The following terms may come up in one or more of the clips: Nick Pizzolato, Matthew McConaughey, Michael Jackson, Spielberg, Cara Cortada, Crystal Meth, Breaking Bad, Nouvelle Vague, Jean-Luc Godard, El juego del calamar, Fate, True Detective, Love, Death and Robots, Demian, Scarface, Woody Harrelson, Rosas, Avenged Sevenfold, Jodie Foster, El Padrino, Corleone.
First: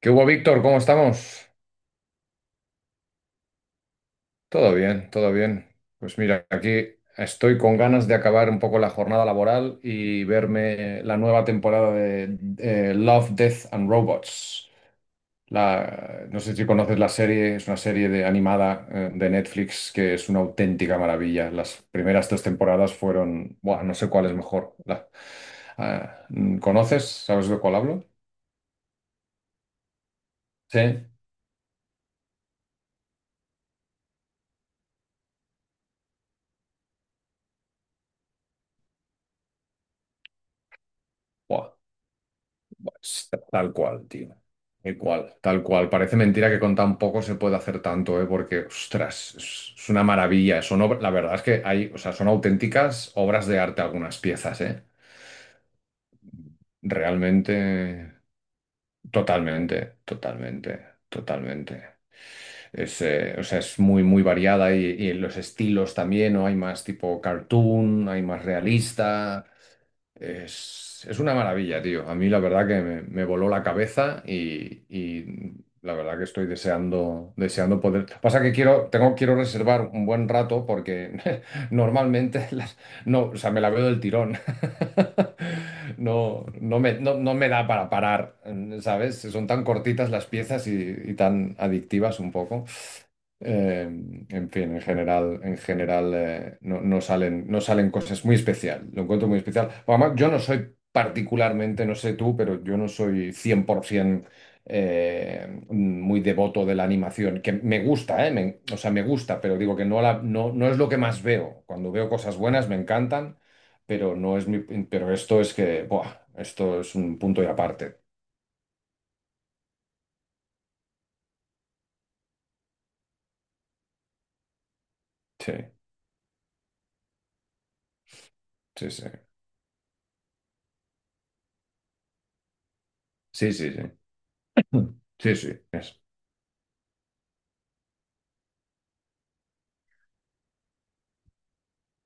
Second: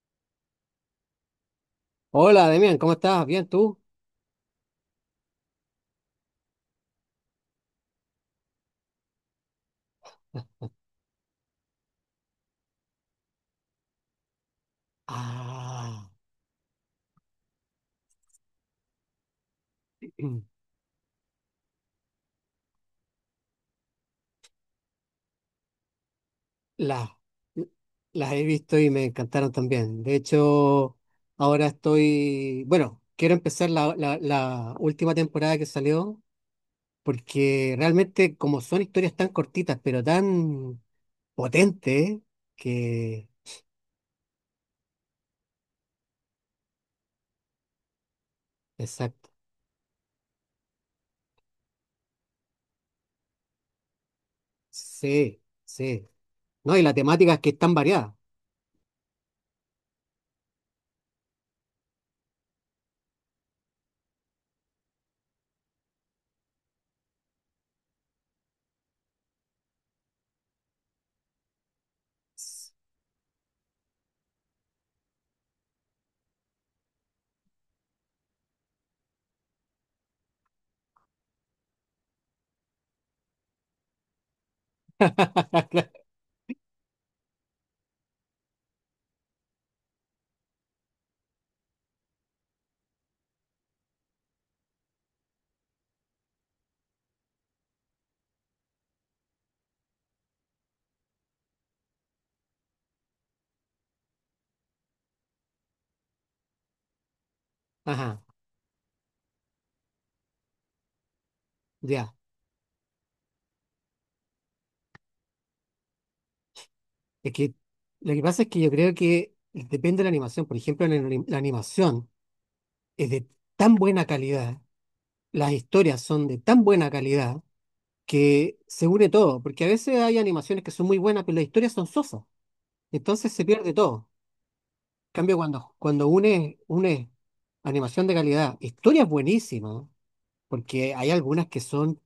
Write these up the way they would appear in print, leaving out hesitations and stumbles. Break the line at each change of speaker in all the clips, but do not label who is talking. ¿Qué hubo, Víctor? ¿Cómo estamos?
Hola, Demian, ¿cómo estás? ¿Bien tú?
Todo bien, todo bien. Pues mira, aquí estoy con ganas de acabar un poco la jornada laboral y verme la nueva temporada de Love, Death and Robots.
Ah,
No sé si conoces la serie, es una serie de, animada de Netflix que es una auténtica maravilla. Las primeras tres temporadas fueron, buah, no sé cuál es mejor. Ah, ¿Conoces?
las,
¿Sabes de cuál hablo?
las he visto y me encantaron también. De
Sí.
hecho, ahora estoy, bueno, quiero empezar la última temporada que salió, porque realmente como son historias tan cortitas, pero tan
Buah.
potentes, que...
Tal cual, tío. Tal cual, tal cual. Parece mentira que con tan poco se puede hacer tanto, ¿eh? Porque,
Exacto.
ostras, es una maravilla. Son, la verdad es que hay, o sea, son auténticas obras de arte algunas piezas, ¿eh?
Sí, sí. No, y la temática es que
Realmente,
es tan variada.
totalmente, totalmente, totalmente. Es, o sea, es muy, muy variada y los estilos también, ¿no? Hay más tipo cartoon, hay más realista. Es una maravilla, tío. A mí la verdad que me voló la cabeza y la verdad que estoy deseando, deseando poder. Pasa que quiero, tengo, quiero reservar un buen rato porque normalmente no, o sea, me la veo del tirón. No, no me, no, no me da para parar, ¿sabes? Son tan cortitas las piezas y tan adictivas un poco. Eh, en fin, en general no, no salen, no salen cosas muy especial. Lo encuentro muy especial. Además, yo no soy particularmente, no sé tú, pero yo no soy 100% muy devoto de la animación, que me
Ajá,
gusta, o sea, me gusta, pero digo que no, la, no, no es lo que más veo. Cuando veo
ya.
cosas buenas me encantan, pero no es mi, pero esto es que, buah, esto es un
Es
punto y
que
aparte.
lo que pasa es que yo creo que depende de la animación. Por ejemplo, la animación es de tan buena calidad, las
Sí,
historias son de tan buena calidad que se
sí, sí.
une todo. Porque a veces hay animaciones que son muy buenas, pero las historias son sosas. Entonces se
Sí, sí,
pierde
sí.
todo. En
Sí,
cambio,
sí,
cuando,
es
cuando une, une animación de calidad, historias buenísimas, porque hay algunas que son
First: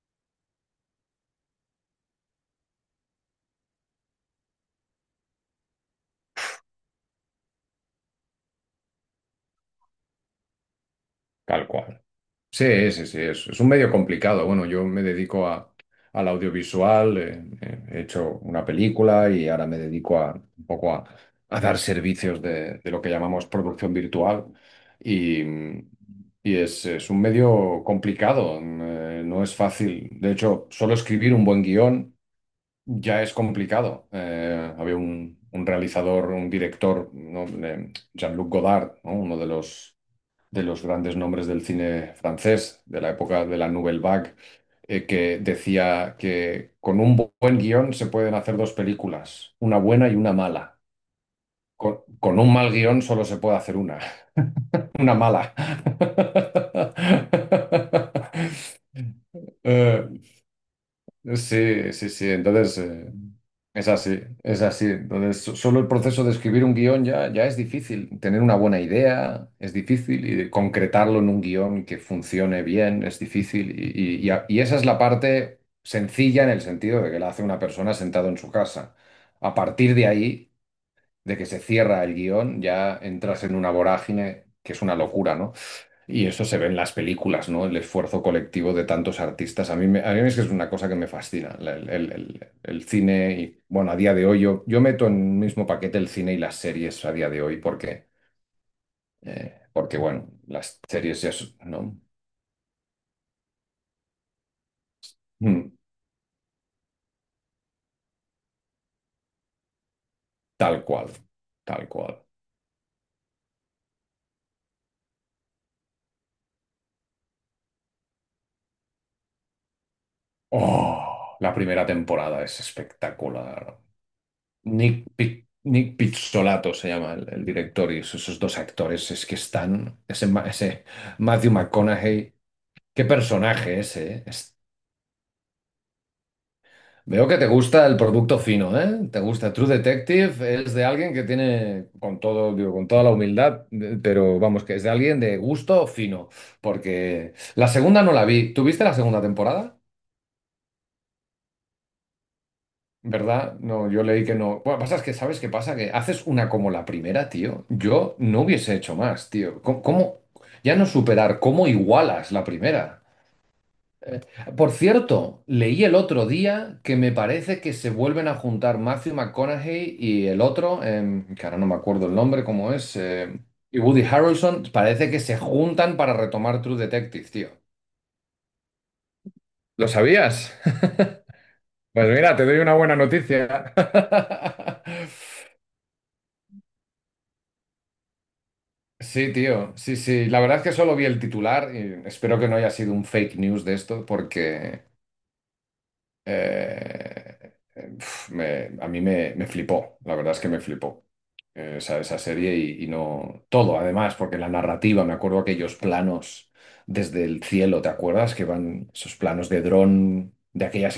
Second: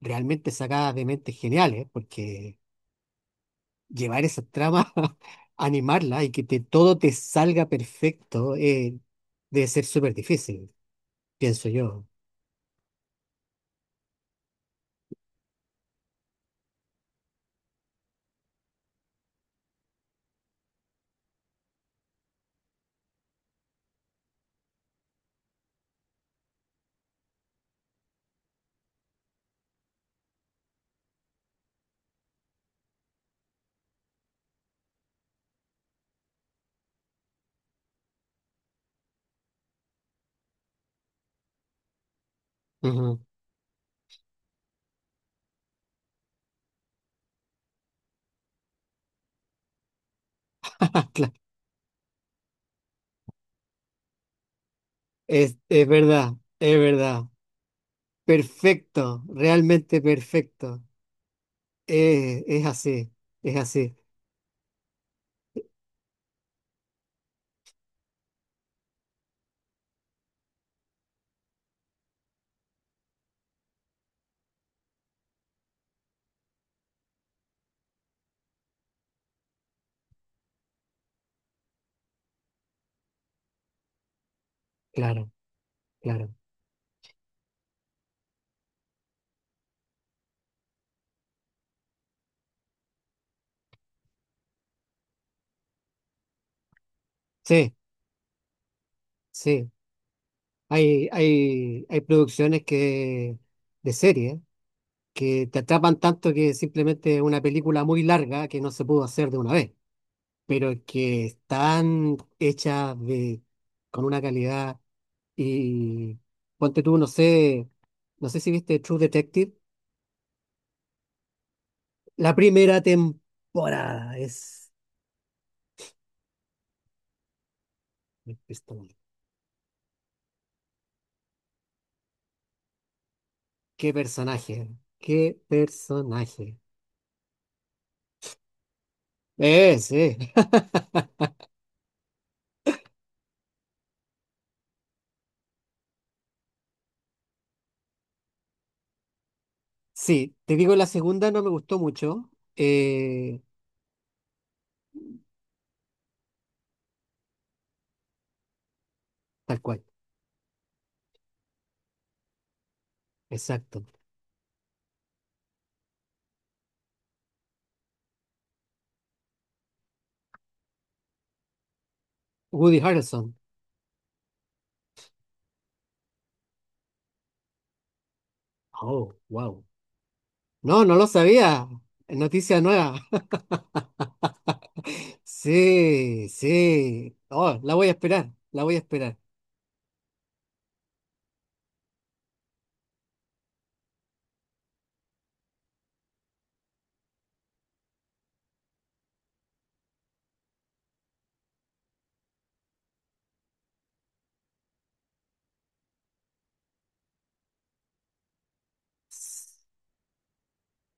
realmente sacadas de mentes geniales, porque llevar esa trama, animarla y que todo te salga perfecto, debe ser súper difícil,
tal
pienso
cual.
yo.
Sí, sí, sí, es un medio complicado. Bueno, yo me dedico a, al audiovisual, he hecho una película y ahora me dedico a, un poco a dar servicios de lo que llamamos producción virtual y, y es un medio complicado, no es fácil. De hecho, solo escribir un buen guión ya es complicado. Había un realizador, un director, ¿no? Jean-Luc Godard, ¿no? Uno de los grandes nombres del cine francés, de la
Ujú.
época de la Nouvelle Vague, que decía que con un buen guión se pueden hacer dos películas, una buena y una mala.
Claro.
Con un mal guión solo se puede hacer una, una mala.
Es verdad, es verdad. Perfecto, realmente
Eh,
perfecto.
Sí, sí, sí.
Es
Entonces,
así, es
es
así.
así, es así. Entonces, solo el proceso de escribir un guión ya, ya es difícil. Tener una buena idea es difícil y de concretarlo en un guión que funcione bien es difícil. Y esa es la parte sencilla en el sentido de que la hace una persona sentado en su casa. A partir de ahí, de que se cierra el guión, ya entras en una vorágine que es una
Claro,
locura, ¿no? Y
claro.
eso se ve en las películas, ¿no? El esfuerzo colectivo de tantos artistas. A mí es que es una cosa que me fascina, el cine y, bueno, a día de hoy yo, yo meto en el mismo paquete el cine y las series a día de hoy
Sí,
porque,
sí.
porque bueno, las
Hay,
series ya son,
hay,
¿no?
hay producciones de serie que te
Mm,
atrapan tanto que simplemente es una película muy larga que no se pudo hacer de una vez. Pero
Tal cual,
que
tal cual.
están hechas de, con una calidad y ponte tú, no sé, no sé si viste True Detective,
¡Oh! La primera
la
temporada es
primera
espectacular.
temporada es...
Nick Pizzolato se llama el director y esos, esos dos
es.
actores es que están, ese Matthew McConaughey. Qué personaje
Qué
ese, ¿eh? Es-
personaje, qué personaje.
Veo que te gusta el producto fino, ¿eh? Te gusta True
Sí.
Detective, es de alguien que tiene, con todo, digo, con toda la humildad, pero vamos, que es de alguien de gusto fino, porque la segunda no la vi. ¿Tuviste la segunda temporada?
Sí, te digo, la segunda no me gustó mucho. eh,
¿Verdad? No, yo leí que no. Bueno, pasa es que, ¿sabes qué pasa? Que haces una como la primera, tío. Yo no hubiese hecho más,
Tal
tío. ¿Cómo,
cual,
cómo- ya no superar, cómo igualas la primera?
exacto.
Por cierto, leí el otro día que me parece que se vuelven a juntar Matthew McConaughey y el otro, que ahora no me acuerdo el nombre, cómo
Woody
es,
Harrelson.
y Woody Harrelson, parece que se juntan para retomar True Detective, tío.
Oh, wow.
¿Lo sabías?
No, no lo sabía.
Pues mira, te doy
Noticia
una buena
nueva.
noticia.
Sí, sí. Oh, la voy a esperar, la voy a esperar.
Sí, tío, sí, sí. La verdad es que solo vi el titular y espero que no haya sido un fake news de esto porque pf, a mí me, me flipó, la verdad es que me flipó. Esa, esa serie y no todo, además, porque la narrativa, me acuerdo aquellos planos desde el cielo, ¿te acuerdas? Que van esos planos de dron, de aquellas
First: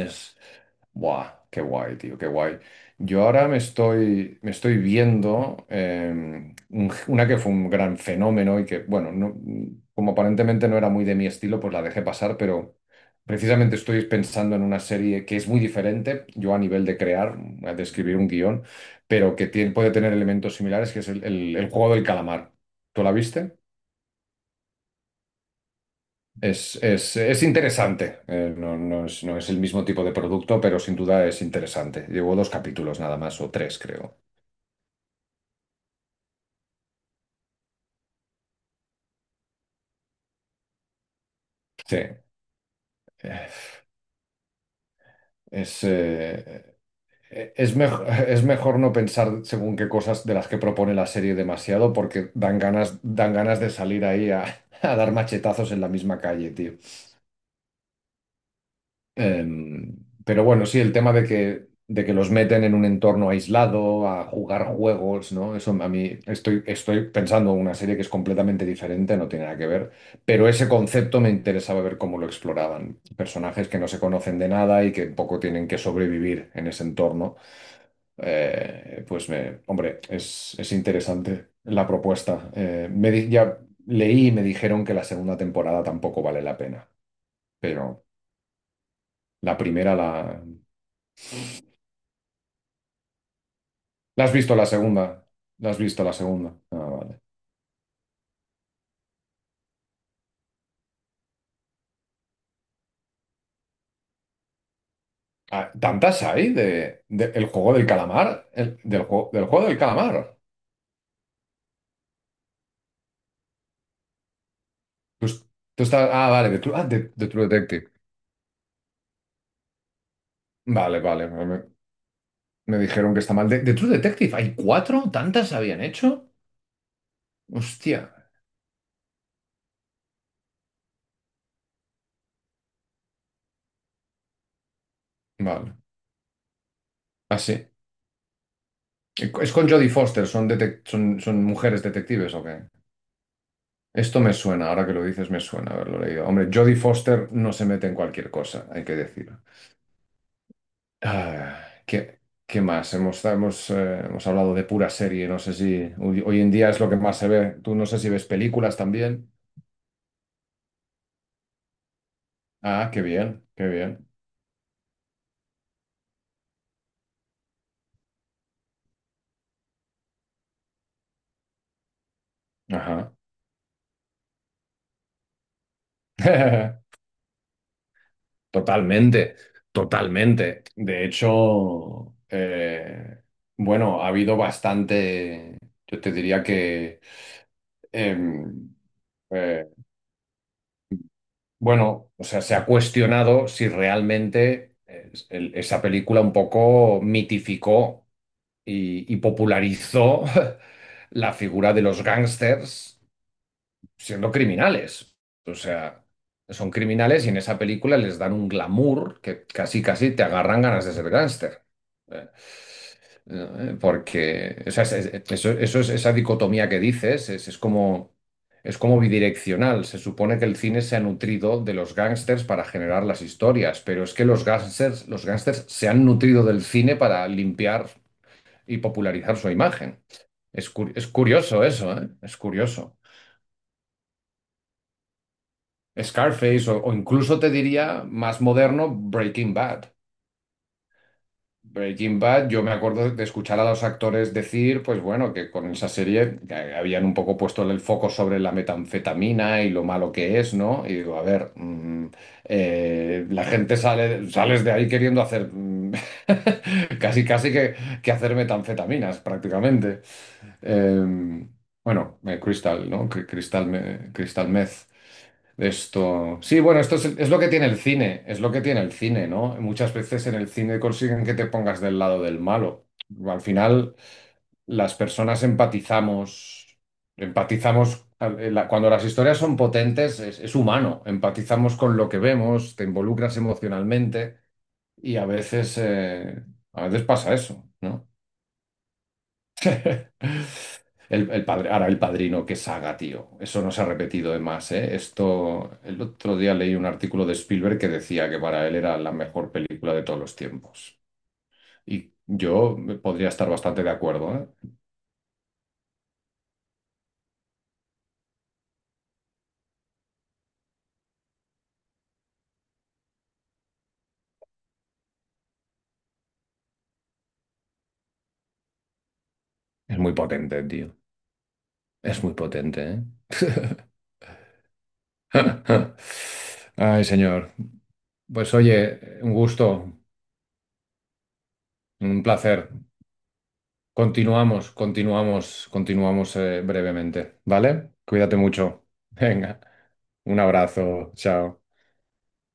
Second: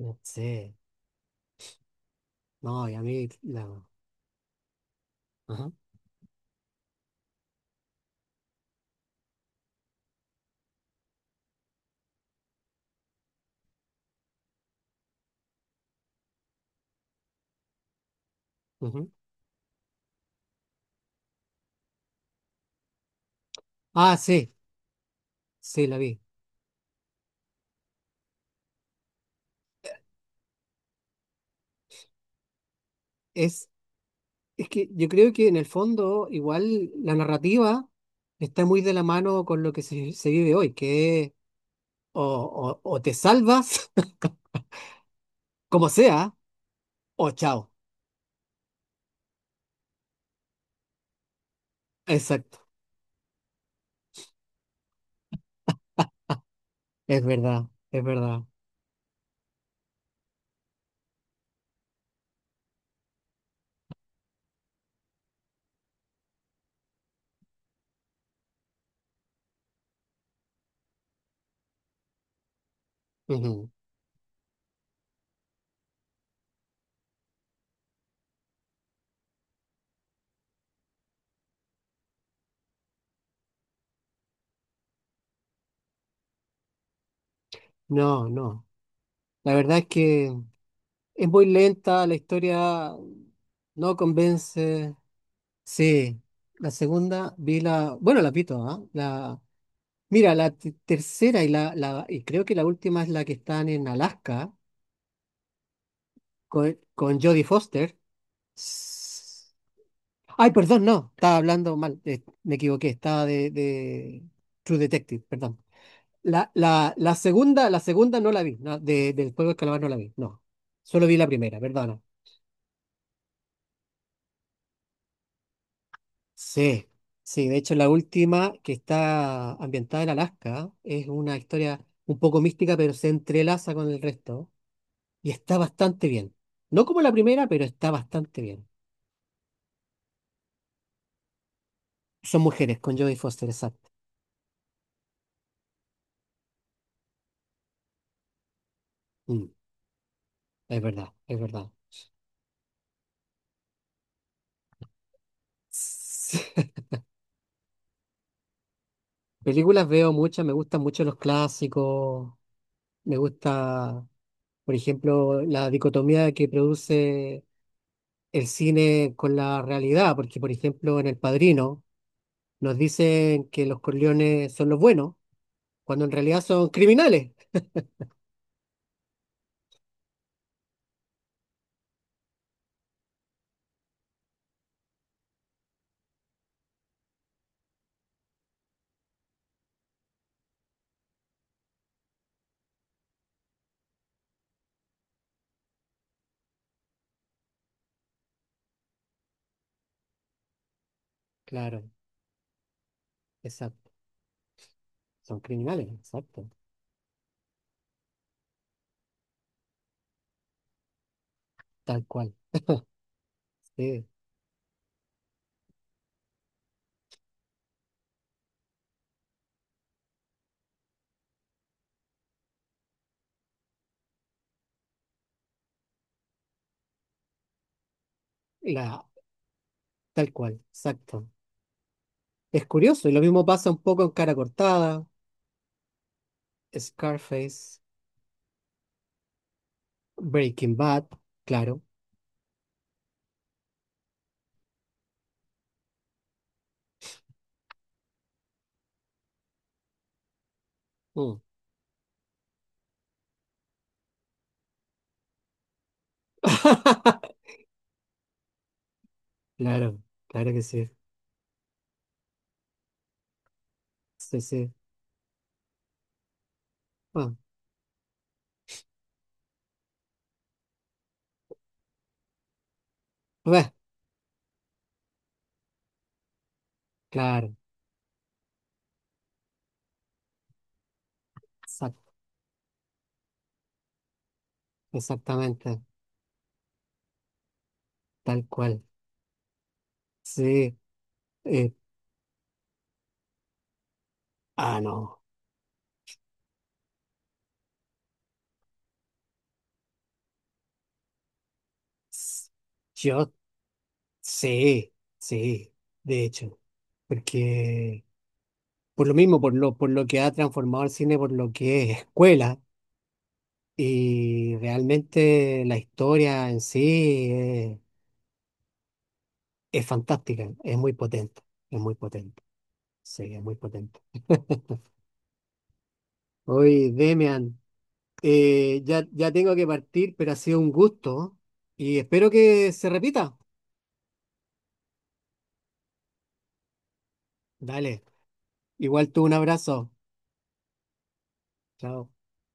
No sé.
Buah, qué guay, tío, qué guay.
No, y a
Yo
mí
ahora
la...
me estoy viendo
Ajá,
una que fue un gran fenómeno y que, bueno, no- como aparentemente no era muy de mi estilo, pues la dejé pasar, pero precisamente estoy pensando en una serie que es muy diferente, yo a nivel de crear, de escribir un guión,
ujú.
pero que puede tener elementos similares, que es el juego del calamar. ¿Tú la viste?
Ah, sí, sí, la vi.
Es, es interesante. No, no es, no es el mismo tipo de producto, pero sin duda es interesante. Llevo dos capítulos nada más, o
Es,
tres, creo.
es que yo creo que en el fondo igual la narrativa está muy de la mano con lo que se vive hoy, que es
Sí.
o te
Eh,
salvas,
Es,
como sea,
eh,
o chao.
es, mejor, es mejor no pensar según qué cosas de las que propone la serie demasiado, porque
Exacto.
dan ganas de salir ahí a, a dar machetazos en la misma calle, tío.
Es verdad, es verdad.
Em, pero bueno, sí, el tema de que los meten en un entorno aislado, a jugar juegos, ¿no? Eso a mí estoy, estoy pensando en una serie que es completamente diferente, no tiene nada que ver, pero ese concepto me interesaba ver cómo lo exploraban. Personajes
Ujú.
que no se conocen de nada y que un poco tienen que sobrevivir en ese entorno. Pues, me, hombre, es interesante la propuesta. Ya leí y me dijeron que la segunda temporada tampoco vale la pena, pero
No, no. La
la
verdad es
primera
que...
la...
Es muy lenta, la historia no
¿La has visto la
convence.
segunda? ¿La has visto la
Sí,
segunda?
la
Ah, vale.
segunda vi la, bueno, la pito, ¿ah? La, mira, tercera y la y creo que la última es la que están en Alaska
Ah, ¿tantas hay de,
con Jodie
el juego del
Foster.
calamar? Del
S-
juego del calamar.
Ay, perdón, no, estaba hablando mal, me equivoqué, estaba de True Detective,
Tú,
perdón.
tú estás, ah,
La,
vale, de, ah,
la, la
de True
segunda, la
Detective.
segunda no la vi, no, del juego de calamar no la vi, no.
Vale,
Solo vi la
vale,
primera, perdón.
me dijeron que está mal. De True Detective hay cuatro? ¿Tantas habían hecho?
Sí, sí, de hecho la
Hostia.
última que está ambientada en Alaska es una historia un poco mística, pero se entrelaza con el resto y está
Vale,
bastante bien. No como la primera, pero
así.
está bastante bien.
Es con Jodie Foster, ¿son, son mujeres detectives
Son
o qué?
mujeres con Jodie Foster, exacto.
Esto me suena, ahora que lo dices me suena haberlo leído. Hombre, Jodie Foster no se mete en cualquier cosa, hay que decir.
Mm, es verdad, es
Ah,
verdad.
¿qué, qué más? Hemos, hemos, hemos hablado de pura serie, no sé si hoy,
Sí.
hoy en día es lo que más se ve. Tú no sé si ves películas también.
Películas veo muchas, me gustan mucho los clásicos,
Ah, qué
me
bien, qué
gusta,
bien.
por ejemplo, la dicotomía que produce el cine con la realidad, porque por ejemplo en El Padrino, nos
Ajá.
dicen que los Corleones son los buenos, cuando en realidad son criminales.
Totalmente, totalmente. De hecho, bueno, ha habido bastante, yo te diría que, em, eh, bueno, o sea, se ha cuestionado si realmente esa película un poco mitificó. Y, y popularizó la figura de
Claro,
los gángsters
exacto.
siendo criminales.
Son
O
criminales,
sea,
exacto.
son criminales y en esa película les dan un glamour que casi casi te agarran ganas de ser gángster.
Tal
Eh,
cual. Sí.
Porque o sea, eso, eso es esa dicotomía que dices, es como bidireccional. Se supone que el cine se ha nutrido de los gángsters para generar las historias, pero es que los gángsters se han nutrido del cine para limpiar y
La,
popularizar su imagen.
tal cual,
Es, es
exacto.
curioso eso, ¿eh? Es
Es
curioso.
curioso, y lo mismo pasa un poco en Cara Cortada,
Scarface o incluso te
Scarface,
diría más moderno Breaking Bad.
Breaking Bad, claro.
Breaking Bad, yo me acuerdo de escuchar a los actores decir, pues bueno, que con esa serie que habían un poco puesto el foco sobre la metanfetamina y lo malo que es, ¿no? Y digo, a
Mm.
ver, la gente sale, sales de ahí queriendo hacer casi casi que hacer metanfetaminas
Claro,
prácticamente.
claro que sí.
Em, bueno, Crystal, ¿no? Crystal,
Sí,
Crystal
sí.
Meth. Esto. Sí, bueno, esto es
Bueno,
lo que tiene el cine, es lo que tiene el cine, ¿no? Muchas veces en el cine consiguen que te pongas del lado del malo. Al
pues,
final, las personas empatizamos,
claro,
empatizamos, cuando las historias son potentes, es humano, empatizamos
exact-
con lo que vemos, te involucras emocionalmente y
exactamente,
a veces pasa eso, ¿no?
tal cual. Sí.
El padre,
eh,
ahora el padrino, qué saga, tío. Eso no se ha repetido de más,
ah,
¿eh?
no.
Esto, el otro día leí un artículo de Spielberg que decía que para él era la mejor película de todos los tiempos. Y
S-
yo podría
Yo
estar bastante de acuerdo, ¿eh?
sí, sí, de hecho, porque por lo mismo, por lo que ha transformado el cine, por lo que es escuela, y realmente la historia en sí es
Es muy
fantástica,
potente, tío.
es muy
Es muy
potente,
potente, ¿eh?
sí, es muy potente. Oye,
Ay, señor.
Demian,
Pues oye,
ya, ya
un
tengo que
gusto,
partir, pero ha sido un gusto y
un
espero
placer.
que se repita.
Continuamos, continuamos, continuamos brevemente, ¿vale?
Dale,
Cuídate mucho.
igual tú un
Venga,
abrazo,
un abrazo, chao.
chao.